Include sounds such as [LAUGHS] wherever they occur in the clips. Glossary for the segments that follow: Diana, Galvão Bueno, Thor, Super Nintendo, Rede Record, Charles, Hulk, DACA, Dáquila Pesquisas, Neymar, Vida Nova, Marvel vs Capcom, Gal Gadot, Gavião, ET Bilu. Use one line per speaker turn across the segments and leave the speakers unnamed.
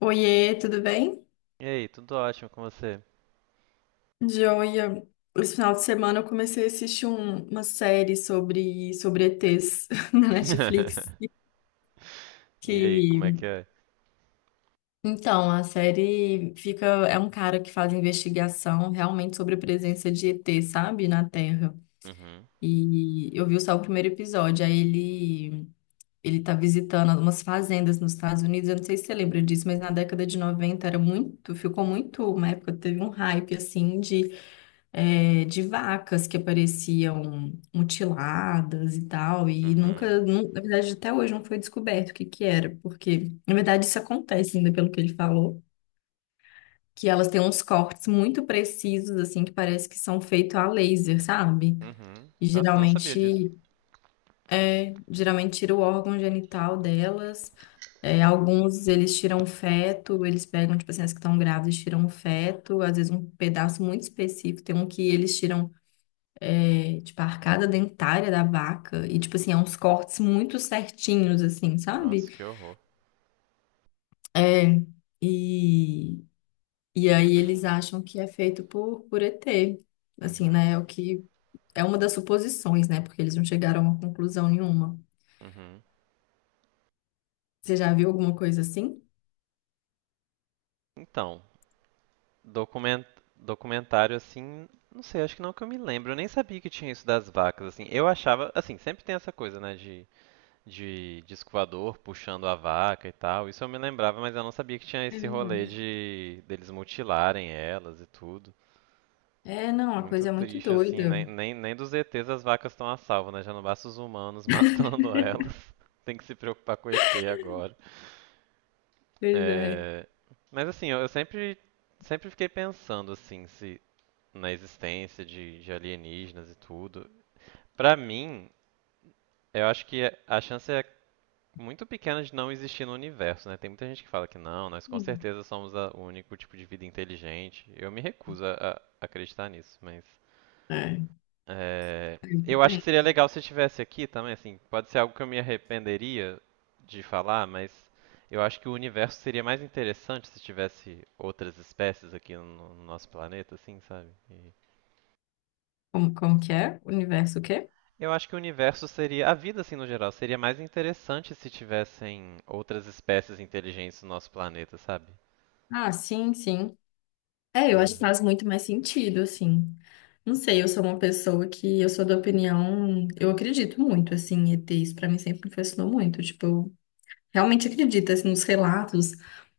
Oiê, tudo bem?
E aí, tudo ótimo com você?
Joia. Esse final de semana eu comecei a assistir uma série sobre ETs [LAUGHS] na Netflix.
[LAUGHS] E aí, como é
Que,
que é?
então, a série fica, é um cara que faz investigação realmente sobre a presença de ET, sabe, na Terra.
Uhum,
E eu vi só o primeiro episódio, aí ele tá visitando algumas fazendas nos Estados Unidos. Eu não sei se você lembra disso, mas na década de 90 era muito, ficou muito, uma época teve um hype assim de de vacas que apareciam mutiladas e tal, e
uhum,
nunca, nu- na verdade, até hoje não foi descoberto o que que era, porque, na verdade, isso acontece ainda pelo que ele falou, que elas têm uns cortes muito precisos, assim, que parece que são feitos a laser, sabe?
uhum.
E
Nossa, não sabia disso.
geralmente, é, geralmente tira o órgão genital delas, alguns eles tiram feto, eles pegam, tipo assim, as que estão grávidas tiram feto, às vezes um pedaço muito específico, tem um que eles tiram tipo, a arcada dentária da vaca. E, tipo assim, é uns cortes muito certinhos, assim, sabe?
Nossa, que horror.
É, e, e aí eles
[CLEARS THROAT]
acham que é feito por ET. Assim,
Uhum,
né? É o que. É uma das suposições, né? Porque eles não chegaram a uma conclusão nenhuma.
uhum.
Você já viu alguma coisa assim?
Então, document... documentário assim, não sei, acho que não que eu me lembro. Eu nem sabia que tinha isso das vacas, assim. Eu achava, assim, sempre tem essa coisa, né, de disco voador puxando a vaca e tal. Isso eu me lembrava, mas eu não sabia que tinha
É
esse rolê
verdade.
de deles mutilarem elas e tudo.
É, não, a
Muito
coisa é muito
triste, assim,
doida.
nem dos ETs as vacas estão a salvo, né? Já não basta os humanos matando elas. [LAUGHS] Tem que se preocupar com o ET agora.
Pois é.
É, mas assim, eu sempre fiquei pensando, assim, se na existência de alienígenas e tudo. Pra mim, eu acho que a chance é muito pequena de não existir no universo, né? Tem muita gente que fala que não, nós com
Sim.
certeza somos o único tipo de vida inteligente. Eu me recuso a acreditar nisso, mas
É.
é,
Eu
eu acho que
também.
seria legal se estivesse aqui também, assim, pode ser algo que eu me arrependeria de falar, mas eu acho que o universo seria mais interessante se tivesse outras espécies aqui no nosso planeta, assim, sabe?
Como que é? Universo o quê?
E eu acho que o universo seria, a vida assim no geral, seria mais interessante se tivessem outras espécies inteligentes no nosso planeta, sabe?
Ah, sim, sim. É, eu acho que faz muito mais sentido, assim. Não sei, eu sou uma pessoa que eu sou da opinião, eu acredito muito, assim, em ETs, pra mim sempre me fascinou muito, tipo, eu realmente acredito, assim, nos relatos.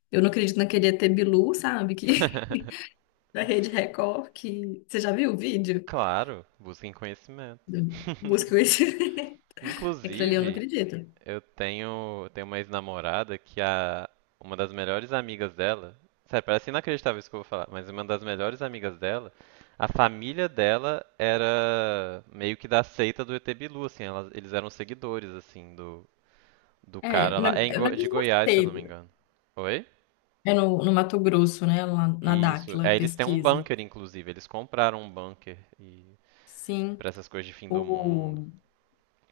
Eu não acredito naquele ET Bilu, sabe, que
[LAUGHS]
[LAUGHS] da Rede Record, que você já viu o vídeo?
Claro, busquem conhecimento.
Do... Busca o esse. [LAUGHS]
[LAUGHS]
Aquilo ali eu não
Inclusive,
acredito.
eu tenho uma ex-namorada que a, uma das melhores amigas dela, sério, parece inacreditável isso que eu vou falar, mas uma das melhores amigas dela, a família dela era meio que da seita do ET Bilu, assim, eles eram seguidores, assim, do
É,
cara
na,
lá. É
eu não
De
mesma
Goiás, se eu não me
seita.
engano. Oi?
É no Mato Grosso, né, lá na
Isso.
Dáquila,
É, eles têm um
pesquisa.
bunker, inclusive. Eles compraram um bunker e
Sim,
para essas coisas de fim do mundo.
o.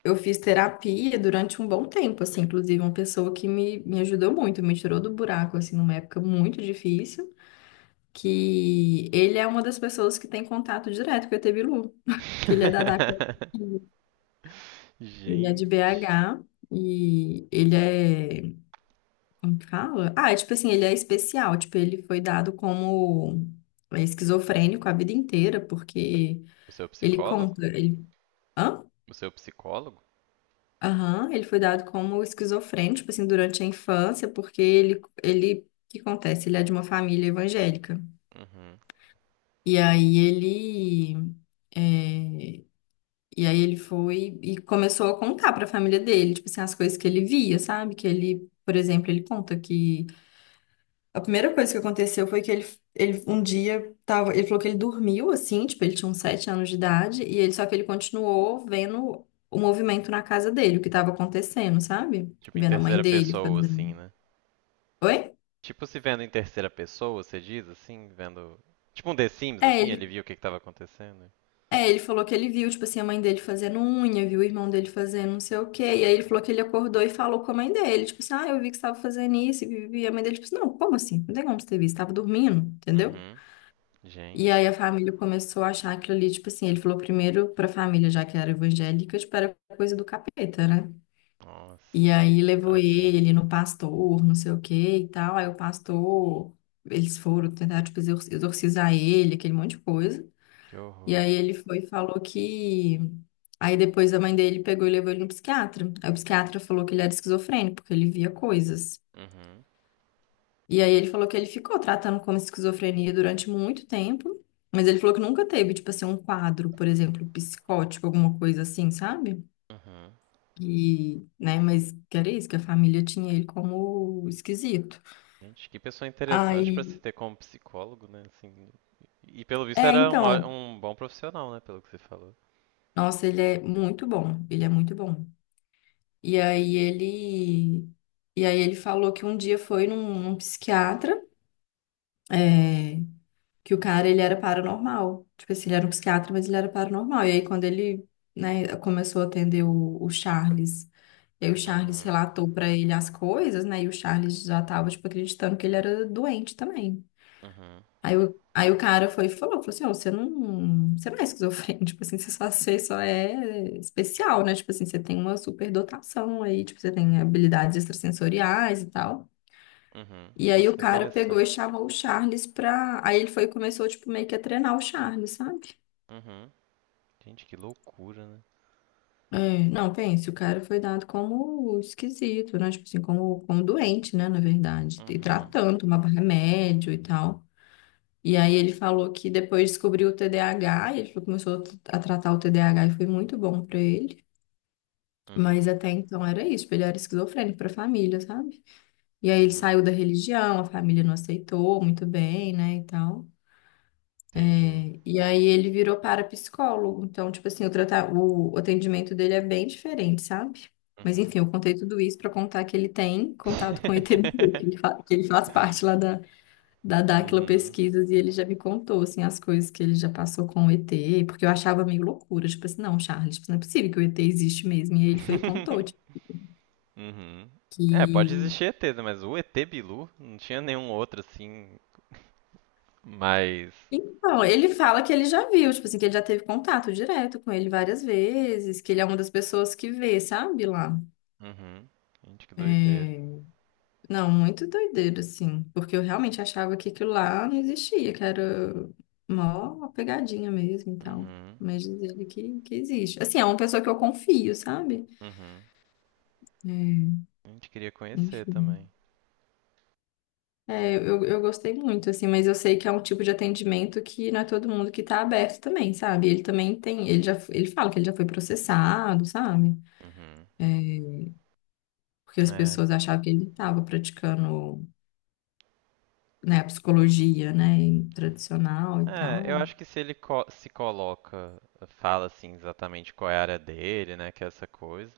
Eu fiz terapia durante um bom tempo, assim, inclusive uma pessoa que me ajudou muito, me tirou do buraco, assim, numa época muito difícil, que ele é uma das pessoas que tem contato direto com o ET Bilu, [LAUGHS] que ele é da DACA.
[LAUGHS]
Ele é de
Gente.
BH e ele é, como que fala? Ah, é tipo assim, ele é especial, tipo, ele foi dado como esquizofrênico a vida inteira, porque
O seu
ele
psicólogo?
conta, ele... Hã?
O seu psicólogo?
Aham, ele foi dado como esquizofrênico, tipo assim, durante a infância, porque o que acontece? Ele é de uma família evangélica.
Uhum.
E aí ele, é, e aí ele foi e começou a contar para a família dele, tipo assim, as coisas que ele via, sabe? Que ele, por exemplo, ele conta que a primeira coisa que aconteceu foi que ele um dia tava, ele falou que ele dormiu assim, tipo, ele tinha uns 7 anos de idade, e ele só que ele continuou vendo o movimento na casa dele, o que estava acontecendo, sabe?
Tipo, em
Vendo a mãe
terceira
dele
pessoa, assim,
fazendo.
né?
Oi?
Tipo, se vendo em terceira pessoa, você diz, assim, vendo. Tipo um The Sims,
É,
assim, ele
ele,
viu o que que tava acontecendo.
é, ele falou que ele viu, tipo assim, a mãe dele fazendo unha, viu o irmão dele fazendo não sei o quê. E aí ele falou que ele acordou e falou com a mãe dele, tipo assim, ah, eu vi que você estava fazendo isso, e vivi. E a mãe dele, tipo assim, não, como assim? Não tem como você ter visto, estava dormindo, entendeu?
Uhum.
E aí a
Gente,
família começou a achar aquilo ali, tipo assim, ele falou primeiro pra família, já que era evangélica, tipo, era coisa do capeta, né? E
nossa,
aí levou
tadinho.
ele no pastor, não sei o que e tal. Aí o pastor, eles foram tentar, tipo, exorcizar ele, aquele monte de coisa.
Que
E
horror.
aí ele foi e falou que. Aí depois a mãe dele pegou e levou ele no psiquiatra. Aí o psiquiatra falou que ele era esquizofrênico, porque ele via coisas.
Uhum.
E aí ele falou que ele ficou tratando como esquizofrenia durante muito tempo, mas ele falou que nunca teve, tipo assim, um quadro, por exemplo, psicótico, alguma coisa assim, sabe?
Uhum.
E, né, mas que era isso, que a família tinha ele como esquisito.
Gente, que pessoa interessante pra se
Aí,
ter como psicólogo, né? Assim, e pelo visto
é,
era um, ó-
então,
um bom profissional, né? Pelo que você falou.
nossa, ele é muito bom, ele é muito bom. E aí ele, e aí ele falou que um dia foi num psiquiatra, é, que o cara, ele era paranormal. Tipo assim, ele era um psiquiatra, mas ele era paranormal. E aí, quando ele, né, começou a atender o Charles, e aí o Charles
Uhum.
relatou pra ele as coisas, né, e o Charles já tava, tipo, acreditando que ele era doente também.
Uhum.
Aí o cara foi e falou, assim, ó, você não é esquizofrênico, [LAUGHS] tipo assim, você só é especial, né, tipo assim, você tem uma superdotação aí, tipo, você tem habilidades extrasensoriais e tal.
Uhum.
E aí
Nossa,
o
que
cara pegou e
interessante.
chamou o Charles pra. Aí ele foi e começou, tipo, meio que a treinar o Charles, sabe?
Uhum. Gente, que loucura, né?
É, não, pense, o cara foi dado como esquisito, né? Tipo assim, como doente, né? Na verdade. E
Uhum.
tratando, tomava remédio e tal. E aí ele falou que depois descobriu o TDAH, e ele falou que começou a tratar o TDAH e foi muito bom pra ele. Mas
Uhum.
até então era isso, tipo, ele era esquizofrênico pra família, sabe? E aí ele
Uhum.
saiu da religião, a família não aceitou muito bem, né? E tal.
Entendi.
E aí ele virou parapsicólogo. Então, tipo assim, o atendimento dele é bem diferente, sabe? Mas
Uhum.
enfim, eu contei tudo isso pra contar que ele tem contato com o ETBU, que ele
[LAUGHS]
que ele faz parte lá da Dáquila
Uhum.
Pesquisas, e ele já me contou, assim, as coisas que ele já passou com o ET, porque eu achava meio loucura, tipo assim, não, Charles, tipo, não é possível que o ET existe mesmo. E aí ele foi e contou, tipo,
[LAUGHS] Uhum. É, pode
que...
existir ETs, né, mas o ET Bilu não tinha nenhum outro assim, mais.
Então, ele fala que ele já viu, tipo assim, que ele já teve contato direto com ele várias vezes, que ele é uma das pessoas que vê, sabe, lá.
Uhum. Gente, que doideira.
É, não, muito doideira, assim. Porque eu realmente achava que aquilo lá não existia, que era mó pegadinha mesmo e tal.
Uhum.
Mas diz ele que existe. Assim, é uma pessoa que eu confio, sabe?
Uhum.
É,
A gente queria conhecer
enfim.
também.
É, eu gostei muito, assim, mas eu sei que é um tipo de atendimento que não é todo mundo que tá aberto também, sabe? Ele também tem, ele já, ele fala que ele já foi processado, sabe?
Uhum.
É, porque as
É.
pessoas achavam que ele estava praticando, né, a psicologia, né, tradicional e
É, eu
tal.
acho que se ele se coloca, fala assim exatamente qual é a área dele, né, que é essa coisa,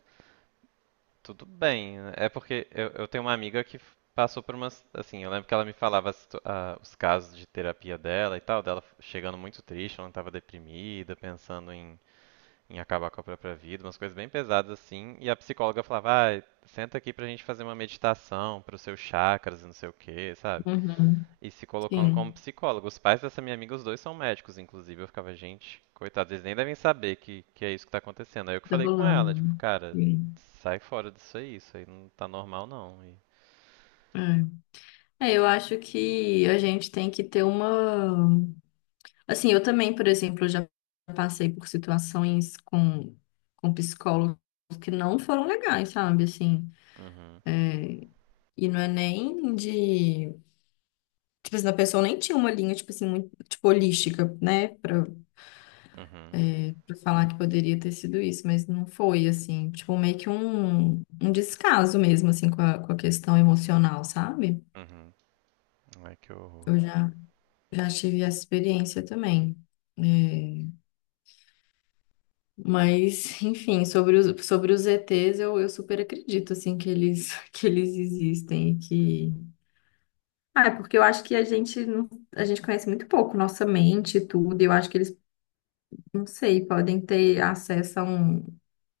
tudo bem. É porque eu tenho uma amiga que passou por umas. Assim, eu lembro que ela me falava a os casos de terapia dela e tal, dela chegando muito triste, ela estava deprimida, pensando em acabar com a própria vida, umas coisas bem pesadas assim. E a psicóloga falava: ah, senta aqui pra gente fazer uma meditação para os seus chakras e não sei o quê, sabe?
Uhum.
E se colocando como
Sim.
psicólogo. Os pais dessa minha amiga, os dois são médicos, inclusive. Eu ficava, gente, coitados, eles nem devem saber que é isso que tá acontecendo. Aí eu que
Tá
falei com ela, tipo,
rolando.
cara,
Sim.
sai fora disso aí, isso aí não tá normal não. E...
É. É, eu acho que a gente tem que ter uma. Assim, eu também, por exemplo, já passei por situações com psicólogos que não foram legais, sabe? Assim,
Uhum,
e não é nem de. Tipo assim, a pessoa nem tinha uma linha, tipo assim, muito, tipo, holística, né?
uhum,
Pra falar que poderia ter sido isso, mas não foi, assim. Tipo, meio que um descaso mesmo, assim, com a questão emocional, sabe?
uhum. Ai, que horror.
Eu já Já tive essa experiência também. É, mas, [LAUGHS] enfim, sobre os ETs, eu super acredito, assim, que eles, [LAUGHS] que eles existem e que... Ah, é porque eu acho que a gente, não- a gente conhece muito pouco nossa mente e tudo, e eu acho que eles, não sei, podem ter acesso a um,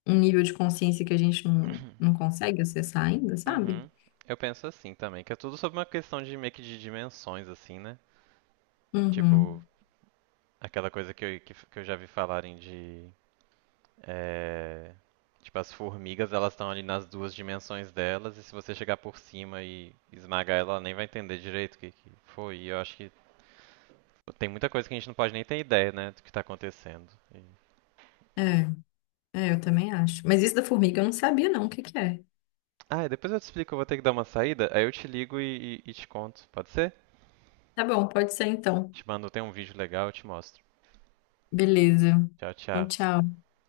um nível de consciência que a gente não,
[COUGHS] [CLEARS THROAT]
não consegue acessar ainda, sabe?
Uhum. Eu penso assim também, que é tudo sobre uma questão de meio que de dimensões, assim, né? Tipo,
Uhum.
aquela coisa que eu já vi falarem de. É, tipo, as formigas, elas estão ali nas duas dimensões delas, e se você chegar por cima e esmagar ela, ela nem vai entender direito o que, que foi. E eu acho que tem muita coisa que a gente não pode nem ter ideia, né, do que tá acontecendo.
É, eu também acho. Mas isso da formiga eu não sabia, não, o que que é.
Ah, e depois eu te explico, eu vou ter que dar uma saída, aí eu te ligo e te conto, pode ser?
Tá bom, pode ser então.
Te mando, tem um vídeo legal, eu te mostro.
Beleza.
Tchau,
Então,
tchau.
tchau.